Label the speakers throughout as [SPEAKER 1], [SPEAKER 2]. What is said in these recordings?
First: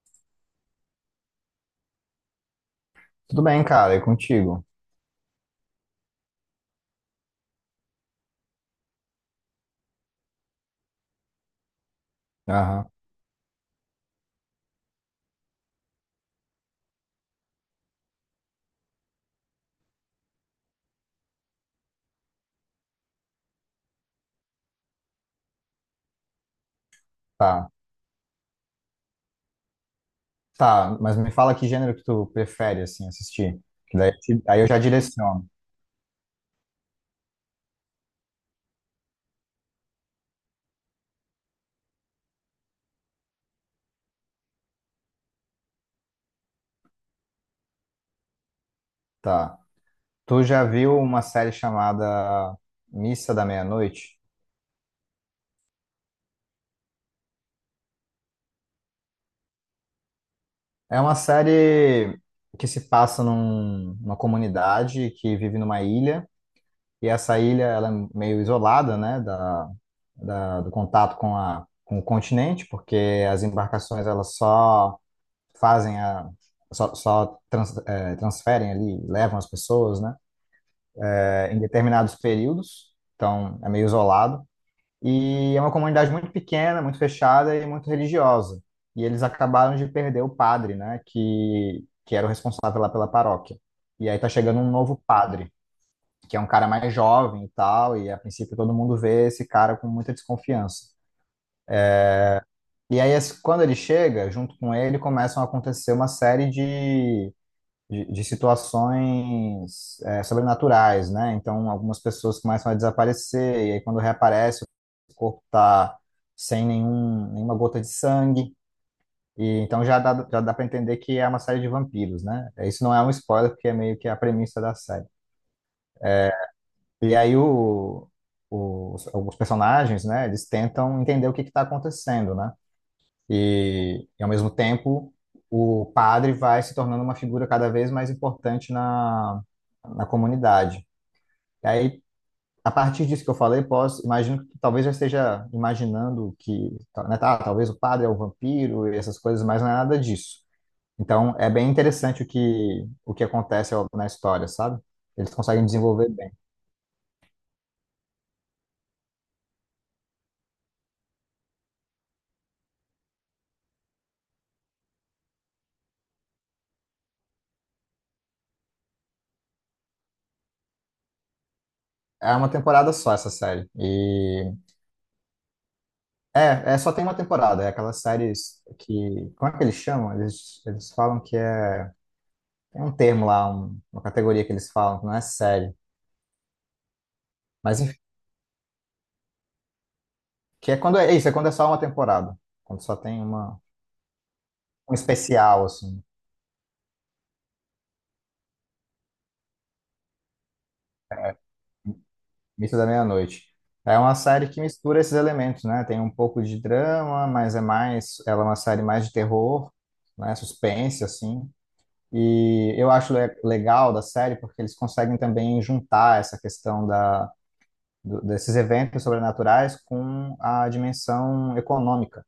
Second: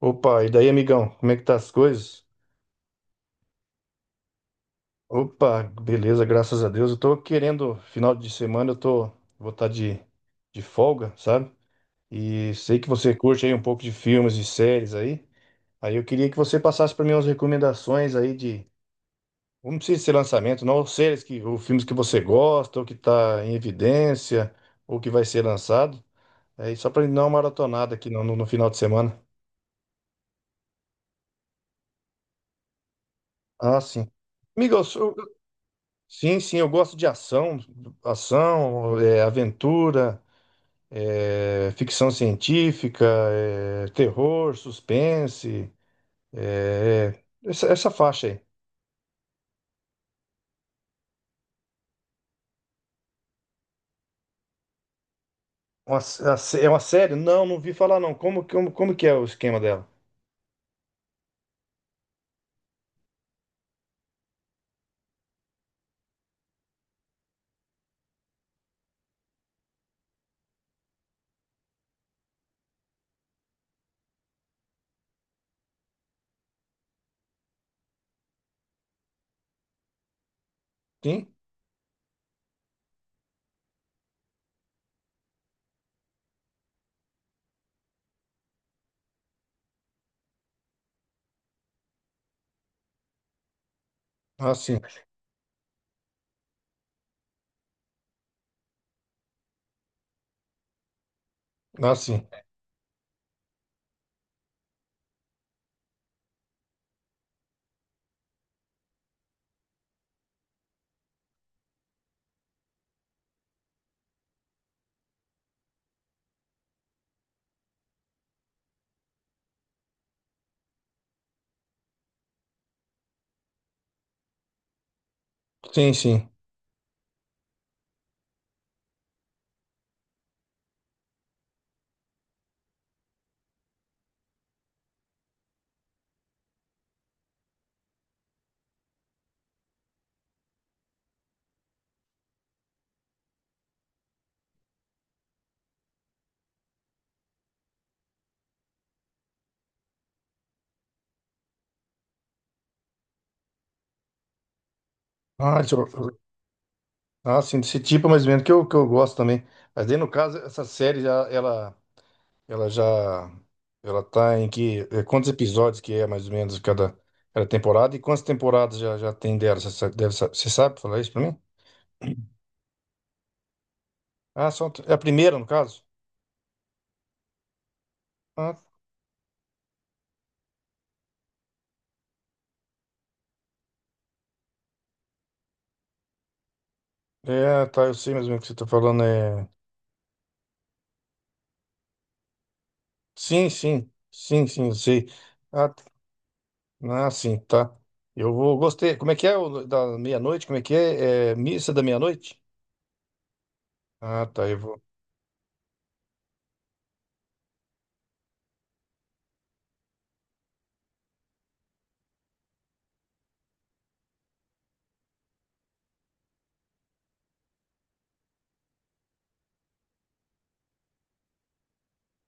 [SPEAKER 1] Opa, e daí, amigão? Como é que tá as coisas?
[SPEAKER 2] Tudo bem, cara, é contigo.
[SPEAKER 1] Opa, beleza, graças a Deus. Eu tô querendo, final de semana, eu tô, vou estar de folga, sabe? E sei que
[SPEAKER 2] Aham,
[SPEAKER 1] você curte aí um pouco de filmes e séries aí. Aí eu queria que você passasse para mim umas recomendações aí de, não precisa ser lançamento, não, séries que, ou filmes que você gosta, ou que tá em evidência, ou que vai ser lançado. Aí só para dar uma
[SPEAKER 2] tá.
[SPEAKER 1] maratonada aqui no final de semana.
[SPEAKER 2] Tá, mas me fala que gênero que tu prefere, assim, assistir.
[SPEAKER 1] Ah,
[SPEAKER 2] Que daí,
[SPEAKER 1] sim.
[SPEAKER 2] aí eu já
[SPEAKER 1] Amigos,
[SPEAKER 2] direciono.
[SPEAKER 1] sim, sim, eu gosto de ação, aventura, ficção científica, terror, suspense, é, essa faixa aí.
[SPEAKER 2] Tá. Tu já viu uma série chamada Missa da Meia-Noite?
[SPEAKER 1] Uma s- a sé- É uma série? Não, não vi falar não. Como que é o esquema dela?
[SPEAKER 2] É uma série que se passa numa comunidade que vive numa ilha, e essa ilha, ela é meio isolada, né, do contato com a, com o continente, porque as embarcações, elas só fazem a só, só trans, é, transferem ali, levam as pessoas, né?
[SPEAKER 1] Sim?
[SPEAKER 2] É, em determinados períodos, então é meio isolado. E é uma comunidade muito pequena, muito fechada e muito religiosa. E eles acabaram de perder o padre, né? Que era o responsável lá pela paróquia. E aí tá
[SPEAKER 1] Ah,
[SPEAKER 2] chegando um
[SPEAKER 1] sim.
[SPEAKER 2] novo padre, que é um cara mais jovem e tal, e a princípio todo mundo vê esse cara com muita desconfiança.
[SPEAKER 1] Ah, sim.
[SPEAKER 2] E aí, quando ele chega, junto com ele, começam a acontecer uma série de de situações sobrenaturais, né? Então, algumas pessoas começam a desaparecer, e aí quando reaparece, o corpo está sem nenhuma gota de sangue, e então já dá para entender que é uma série de vampiros, né? Isso não é um spoiler, porque é meio que a premissa da série.
[SPEAKER 1] Sim, sim.
[SPEAKER 2] E aí alguns personagens, né, eles tentam entender o que está acontecendo, né? Ao mesmo tempo, o padre vai se tornando uma figura cada vez mais importante na, na comunidade. E aí, a partir disso que eu falei, posso, imagino que tu talvez já esteja imaginando que, né, tá, talvez o padre é o vampiro e essas coisas, mas não é nada disso. Então, é bem interessante o que acontece na história, sabe? Eles
[SPEAKER 1] Ah,
[SPEAKER 2] conseguem
[SPEAKER 1] deixa
[SPEAKER 2] desenvolver
[SPEAKER 1] eu-
[SPEAKER 2] bem.
[SPEAKER 1] ah, sim, desse tipo mais ou menos, que eu gosto também. Mas aí, no caso, essa série, já, ela... Ela já. ela tá em que. Quantos episódios que é mais ou menos cada temporada? E quantas temporadas já tem dela? Você sa- deve sa- Você sabe falar isso pra mim?
[SPEAKER 2] É uma temporada só essa série.
[SPEAKER 1] Ah, só, é a primeira, no caso?
[SPEAKER 2] Só tem uma temporada, é aquelas
[SPEAKER 1] Ah,
[SPEAKER 2] séries que. Como é que eles chamam? Eles falam que é. Tem um termo lá, uma categoria que eles falam, que não é série.
[SPEAKER 1] é,
[SPEAKER 2] Mas
[SPEAKER 1] tá, eu
[SPEAKER 2] enfim,
[SPEAKER 1] sei mais ou menos o que você tá falando. É...
[SPEAKER 2] que é quando é isso, é quando é só uma temporada. Quando só tem
[SPEAKER 1] Sim,
[SPEAKER 2] uma,
[SPEAKER 1] sim. Sim, sim, eu
[SPEAKER 2] um
[SPEAKER 1] sei.
[SPEAKER 2] especial,
[SPEAKER 1] Ah, t-
[SPEAKER 2] assim,
[SPEAKER 1] ah, sim, tá. Eu vou. Gostei. Como é que é o da meia-noite? Como é que é? É missa da meia-noite?
[SPEAKER 2] Mito da Meia-Noite. É uma
[SPEAKER 1] Ah, tá,
[SPEAKER 2] série
[SPEAKER 1] eu
[SPEAKER 2] que
[SPEAKER 1] vou.
[SPEAKER 2] mistura esses elementos, né? Tem um pouco de drama, mas é mais. Ela é uma série mais de terror, né? Suspense, assim. E eu acho legal da série porque eles conseguem também juntar essa questão desses eventos sobrenaturais com a dimensão econômica,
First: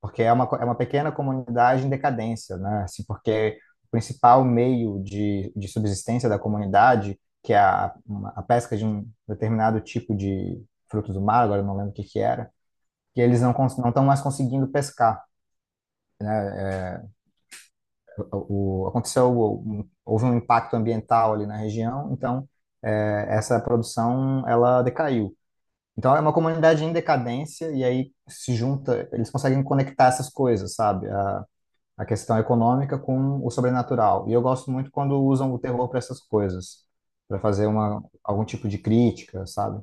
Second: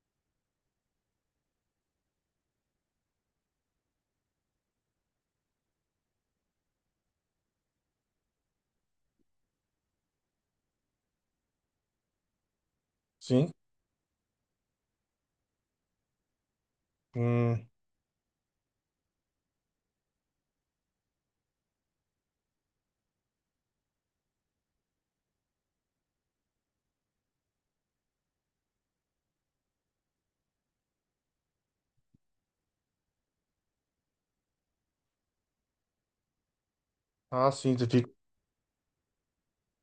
[SPEAKER 2] porque é uma pequena comunidade em decadência, né? Assim, porque o principal meio de subsistência da comunidade, que é a pesca de um determinado tipo de frutos do mar, agora eu não lembro o que que era, que eles
[SPEAKER 1] Sim.
[SPEAKER 2] não estão mais conseguindo pescar.
[SPEAKER 1] Hum.
[SPEAKER 2] O, o- aconteceu, Houve um impacto ambiental ali na região, então essa produção ela decaiu. Então é uma comunidade em decadência e aí se junta, eles conseguem conectar essas coisas, sabe? A questão econômica com o sobrenatural. E eu gosto muito quando usam o terror para essas coisas, para
[SPEAKER 1] Ah,
[SPEAKER 2] fazer
[SPEAKER 1] sim,
[SPEAKER 2] uma algum tipo de crítica, sabe?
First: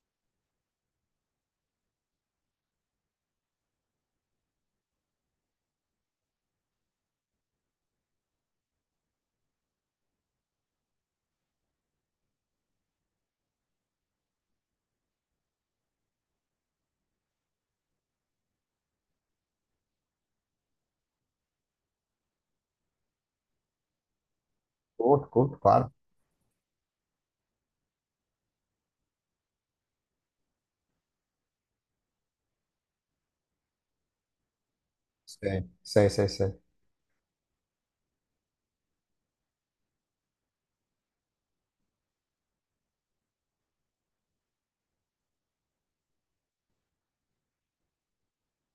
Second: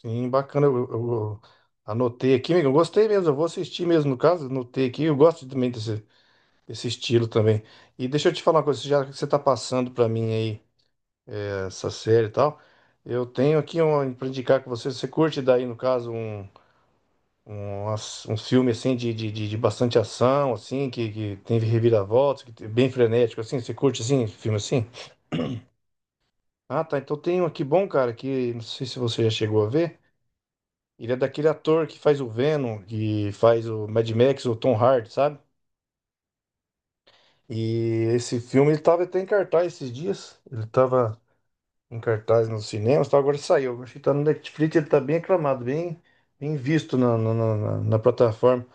[SPEAKER 1] sim, bacana. Eu anotei aqui, amigo. Eu gostei mesmo. Eu vou assistir mesmo, no caso. Anotei aqui. Eu gosto também desse, desse estilo também. E deixa eu te falar uma coisa. Já que você tá passando pra mim aí essa série e tal, eu tenho aqui um, pra indicar com você. Você curte daí, no caso, um filme assim de bastante ação, assim, que tem reviravoltas, que é bem frenético, assim. Você curte assim, filme assim?
[SPEAKER 2] Curto, curto, claro.
[SPEAKER 1] Ah, tá. Então tem um aqui bom, cara, que não sei se você já chegou a ver. Ele é daquele ator que faz o Venom, que faz o Mad Max, o Tom Hardy, sabe?
[SPEAKER 2] Sei, sei, sei, sei.
[SPEAKER 1] E esse filme ele tava até em cartaz esses dias. Ele tava em cartaz nos cinemas, tá? Agora saiu. Acho que tá no Netflix, ele tá bem aclamado, bem, bem visto na plataforma.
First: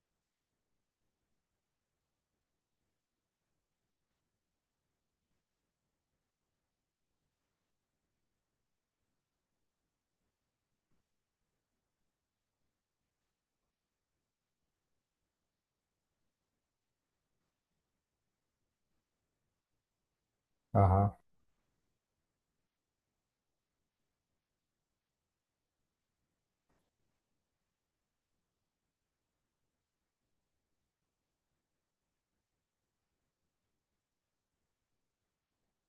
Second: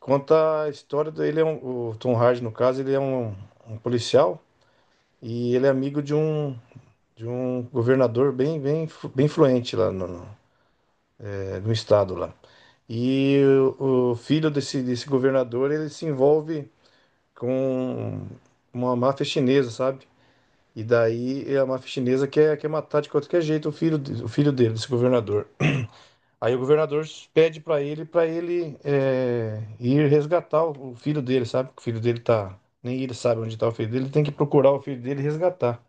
[SPEAKER 1] Conta a história dele, é um, o Tom Hardy, no caso, ele é um, um policial e ele é amigo de um governador bem influente lá no estado lá. E o filho desse governador, ele se envolve com uma máfia chinesa, sabe? E
[SPEAKER 2] Aham,
[SPEAKER 1] daí é a máfia chinesa quer matar de qualquer jeito o filho, o filho dele, desse governador. Aí o governador pede pra ele, ir resgatar o filho dele, sabe? Que o filho dele tá... Nem ele sabe onde tá o filho dele, ele tem que procurar o filho dele e resgatar.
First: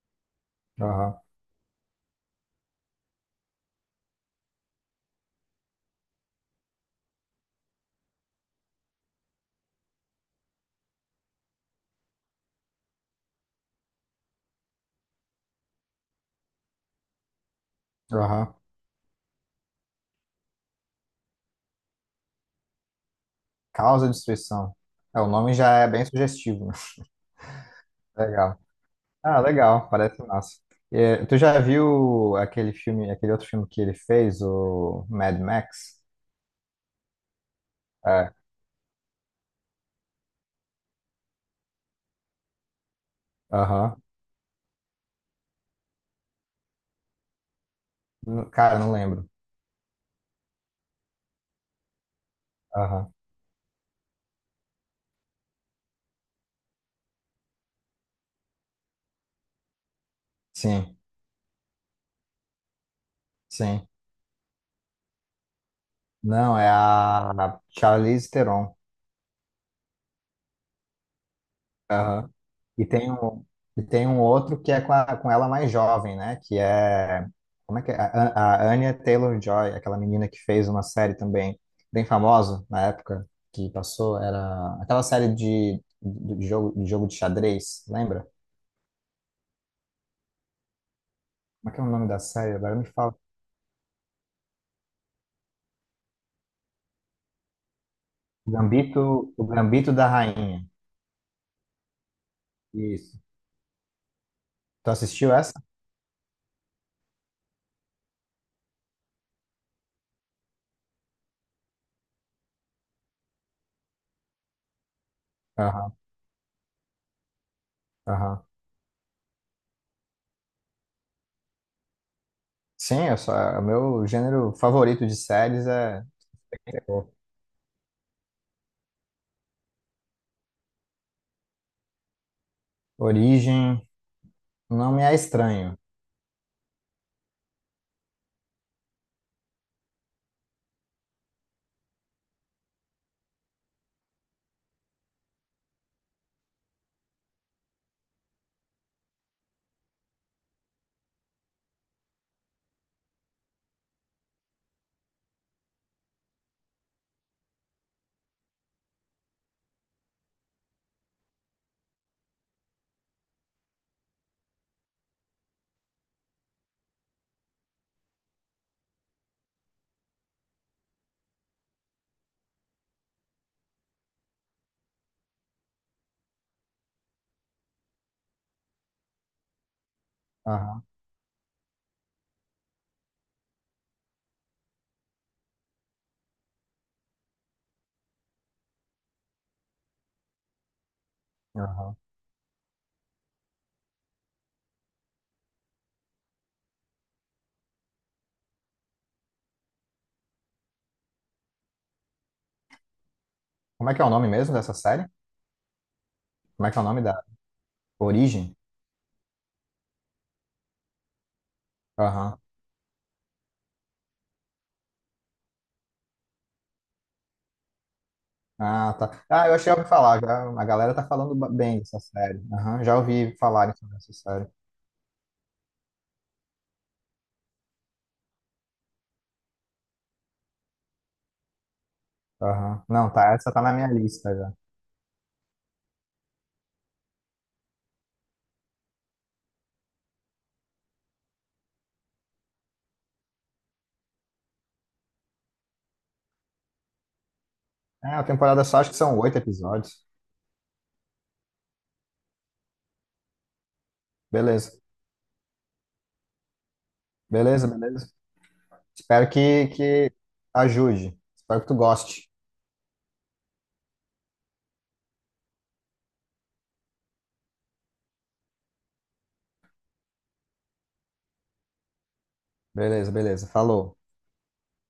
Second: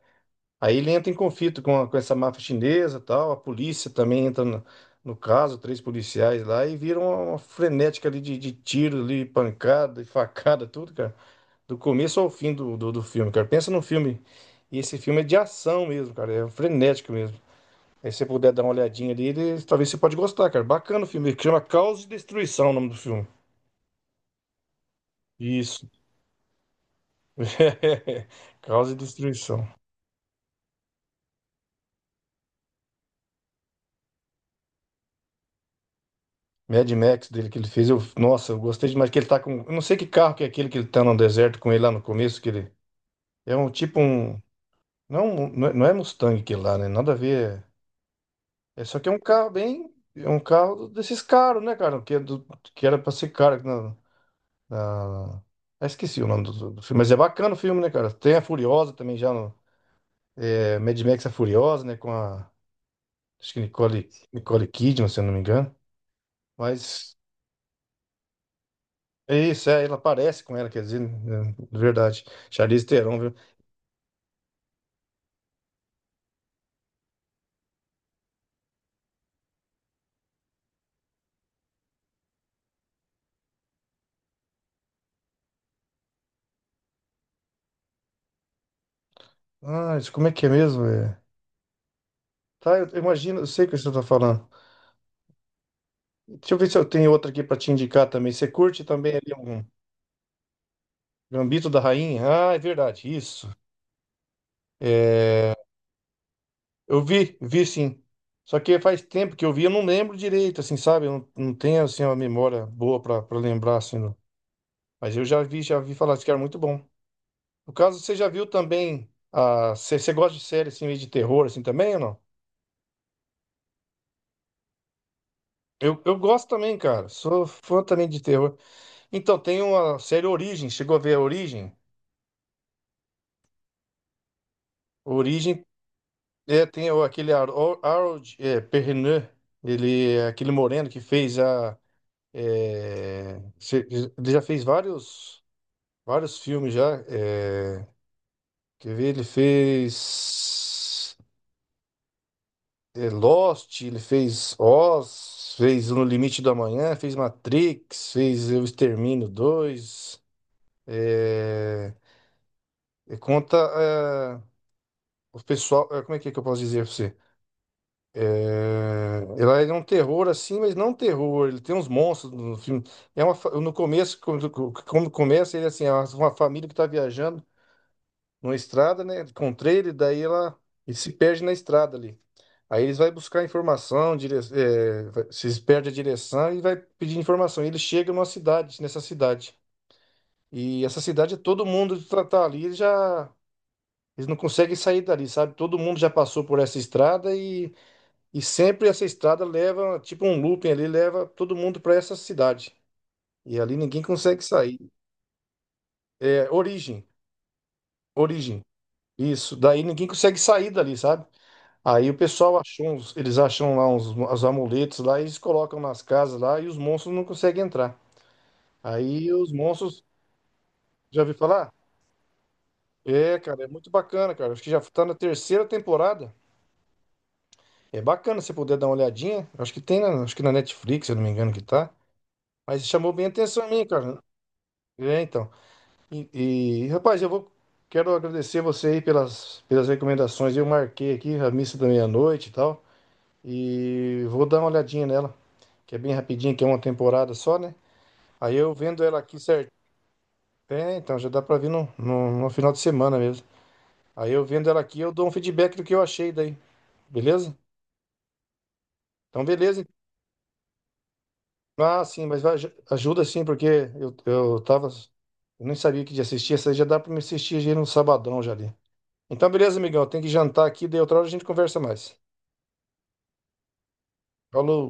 [SPEAKER 1] Aí ele entra
[SPEAKER 2] aham,
[SPEAKER 1] em conflito com essa máfia chinesa, tal, a polícia também entra no caso, três policiais lá e vira uma frenética ali de tiro, ali, pancada e facada, tudo, cara. Do começo ao fim do filme, cara. Pensa num filme. E esse filme é de ação mesmo, cara. É frenético mesmo. Aí se você puder
[SPEAKER 2] aham.
[SPEAKER 1] dar uma olhadinha ali, talvez você pode gostar, cara. Bacana o filme. Chama Caos e Destruição, é o nome do filme.
[SPEAKER 2] Causa e destruição. É, o nome já é
[SPEAKER 1] Isso.
[SPEAKER 2] bem sugestivo, né? Legal.
[SPEAKER 1] Caos e
[SPEAKER 2] Ah,
[SPEAKER 1] Destruição.
[SPEAKER 2] legal, parece massa. É, tu já viu aquele filme, aquele outro filme que ele fez, o Mad Max?
[SPEAKER 1] Mad Max dele que ele fez, eu,
[SPEAKER 2] É,
[SPEAKER 1] nossa, eu gostei demais que ele tá com, eu não sei que carro que é aquele que ele tá no deserto com ele lá no começo, que ele é um tipo
[SPEAKER 2] aham.
[SPEAKER 1] um, não, é um, não é Mustang que lá, né? Nada a ver.
[SPEAKER 2] Cara,
[SPEAKER 1] É é
[SPEAKER 2] não
[SPEAKER 1] só que é um
[SPEAKER 2] lembro.
[SPEAKER 1] carro bem, é um carro desses caros, né, cara? Que é do, que era
[SPEAKER 2] Aham.
[SPEAKER 1] pra ser caro na, na- ah, esqueci o nome do filme, mas é bacana o filme, né, cara? Tem a Furiosa também já no é,
[SPEAKER 2] Sim,
[SPEAKER 1] Mad Max a Furiosa, né, com a acho que
[SPEAKER 2] sim.
[SPEAKER 1] Nicole Kidman, se eu não me engano.
[SPEAKER 2] Não, é
[SPEAKER 1] Mas
[SPEAKER 2] a Charlize Theron.
[SPEAKER 1] isso, é, ela parece com ela, quer dizer, né, de verdade.
[SPEAKER 2] Aham.
[SPEAKER 1] Charlize
[SPEAKER 2] E tem
[SPEAKER 1] Theron, viu?
[SPEAKER 2] um, e tem um outro que é com, com ela mais jovem, né? Que é. Como é que é? A Anya Taylor-Joy, aquela menina que fez uma série também bem famosa na época que passou. Era aquela série de jogo, de jogo de xadrez, lembra?
[SPEAKER 1] Ah, isso como é que é mesmo? É?
[SPEAKER 2] Como é que é o nome da série? Agora
[SPEAKER 1] Tá,
[SPEAKER 2] me
[SPEAKER 1] eu
[SPEAKER 2] fala.
[SPEAKER 1] imagino, eu sei o que você tá falando. Deixa eu ver se eu tenho outra aqui pra te indicar também. Você curte também ali
[SPEAKER 2] O
[SPEAKER 1] algum
[SPEAKER 2] Gambito da Rainha.
[SPEAKER 1] Gambito da Rainha? Ah, é verdade,
[SPEAKER 2] Isso.
[SPEAKER 1] isso.
[SPEAKER 2] Tu assistiu
[SPEAKER 1] É,
[SPEAKER 2] essa?
[SPEAKER 1] eu vi, vi sim. Só que faz tempo que eu vi, eu não lembro direito, assim, sabe? Eu não tenho, assim, uma memória boa pra lembrar, assim. Não. Mas eu já vi
[SPEAKER 2] Aham,
[SPEAKER 1] falar disso que era muito bom. No caso, você já
[SPEAKER 2] aham.
[SPEAKER 1] viu também, a, você gosta de série, assim, meio de terror, assim, também ou não?
[SPEAKER 2] Sim, o meu gênero favorito de séries é
[SPEAKER 1] Eu gosto também, cara.
[SPEAKER 2] terror.
[SPEAKER 1] Sou fã também de terror. Então, tem uma série Origem. Chegou a ver a Origem?
[SPEAKER 2] Origem, não me é
[SPEAKER 1] Origem
[SPEAKER 2] estranho.
[SPEAKER 1] é, tem o- aquele Harold é, Perrineau. Ele é aquele moreno que fez a. É, ele já fez vários filmes já. É, quer ver? Ele fez é, Lost, ele fez Oz, fez No Limite do Amanhã, fez Matrix, fez O Extermínio 2. E conta eh, o pessoal. Como é que eu posso dizer pra você? Ela é um terror assim, mas não um terror. Ele tem uns monstros no filme. É uma, no começo, quando começa, ele assim, é uma família que tá viajando numa estrada, né? Com trailer, daí ela
[SPEAKER 2] Aham,
[SPEAKER 1] ele se perde na estrada ali. Aí eles vai buscar informação, dire, eh, vai- se eles perdem a direção e vai pedir informação. E ele chega numa cidade, nessa cidade. E essa cidade, é todo
[SPEAKER 2] aham.
[SPEAKER 1] mundo tá ali já. Eles não conseguem sair dali, sabe? Todo mundo já passou por essa estrada e sempre essa estrada leva, tipo um looping ali, leva todo mundo para essa cidade. E ali
[SPEAKER 2] Como é que
[SPEAKER 1] ninguém
[SPEAKER 2] é o nome
[SPEAKER 1] consegue
[SPEAKER 2] mesmo dessa
[SPEAKER 1] sair.
[SPEAKER 2] série?
[SPEAKER 1] É,
[SPEAKER 2] Como é que é o nome
[SPEAKER 1] origem,
[SPEAKER 2] da Origem?
[SPEAKER 1] origem. Isso, daí ninguém consegue sair dali, sabe? Aí o
[SPEAKER 2] Aham.
[SPEAKER 1] pessoal achou, uns, eles acham lá uns, os amuletos lá, e eles colocam nas casas lá e os monstros não conseguem entrar.
[SPEAKER 2] Ah, tá.
[SPEAKER 1] Aí
[SPEAKER 2] Ah,
[SPEAKER 1] os
[SPEAKER 2] eu achei ouvi
[SPEAKER 1] monstros,
[SPEAKER 2] falar. Já, a galera tá
[SPEAKER 1] já
[SPEAKER 2] falando
[SPEAKER 1] ouviu falar?
[SPEAKER 2] bem dessa série. Aham, já ouvi
[SPEAKER 1] É, cara, é
[SPEAKER 2] falarem
[SPEAKER 1] muito
[SPEAKER 2] sobre essa
[SPEAKER 1] bacana,
[SPEAKER 2] série.
[SPEAKER 1] cara. Acho que já tá na terceira temporada. É bacana se puder dar uma olhadinha. Acho que tem, na, acho que na Netflix, se eu não me engano, que tá.
[SPEAKER 2] Aham.
[SPEAKER 1] Mas
[SPEAKER 2] Não,
[SPEAKER 1] chamou bem a
[SPEAKER 2] tá, essa tá
[SPEAKER 1] atenção
[SPEAKER 2] na
[SPEAKER 1] minha,
[SPEAKER 2] minha
[SPEAKER 1] cara.
[SPEAKER 2] lista já.
[SPEAKER 1] É, então. Rapaz, eu vou, quero agradecer você aí pelas recomendações. Eu marquei aqui a missa da meia-noite e tal. E vou dar uma olhadinha nela, que é bem rapidinho, que é uma temporada só, né?
[SPEAKER 2] É, a
[SPEAKER 1] Aí
[SPEAKER 2] temporada
[SPEAKER 1] eu
[SPEAKER 2] só acho que
[SPEAKER 1] vendo
[SPEAKER 2] são
[SPEAKER 1] ela
[SPEAKER 2] oito
[SPEAKER 1] aqui certo.
[SPEAKER 2] episódios.
[SPEAKER 1] É, então já dá pra vir no final de semana mesmo. Aí eu vendo
[SPEAKER 2] Beleza,
[SPEAKER 1] ela aqui, eu dou um feedback do que eu achei daí. Beleza?
[SPEAKER 2] beleza, beleza. Espero
[SPEAKER 1] Então,
[SPEAKER 2] que,
[SPEAKER 1] beleza.
[SPEAKER 2] que ajude. Espero que tu
[SPEAKER 1] Ah, sim,
[SPEAKER 2] goste.
[SPEAKER 1] ajuda sim, porque eu tava. Eu nem sabia que ia assistir, essa aí já dá pra me assistir já no sabadão já ali. Então, beleza, amigão, tem que jantar aqui, daí outra hora a gente conversa mais.
[SPEAKER 2] Beleza, beleza. Falou.
[SPEAKER 1] Falou.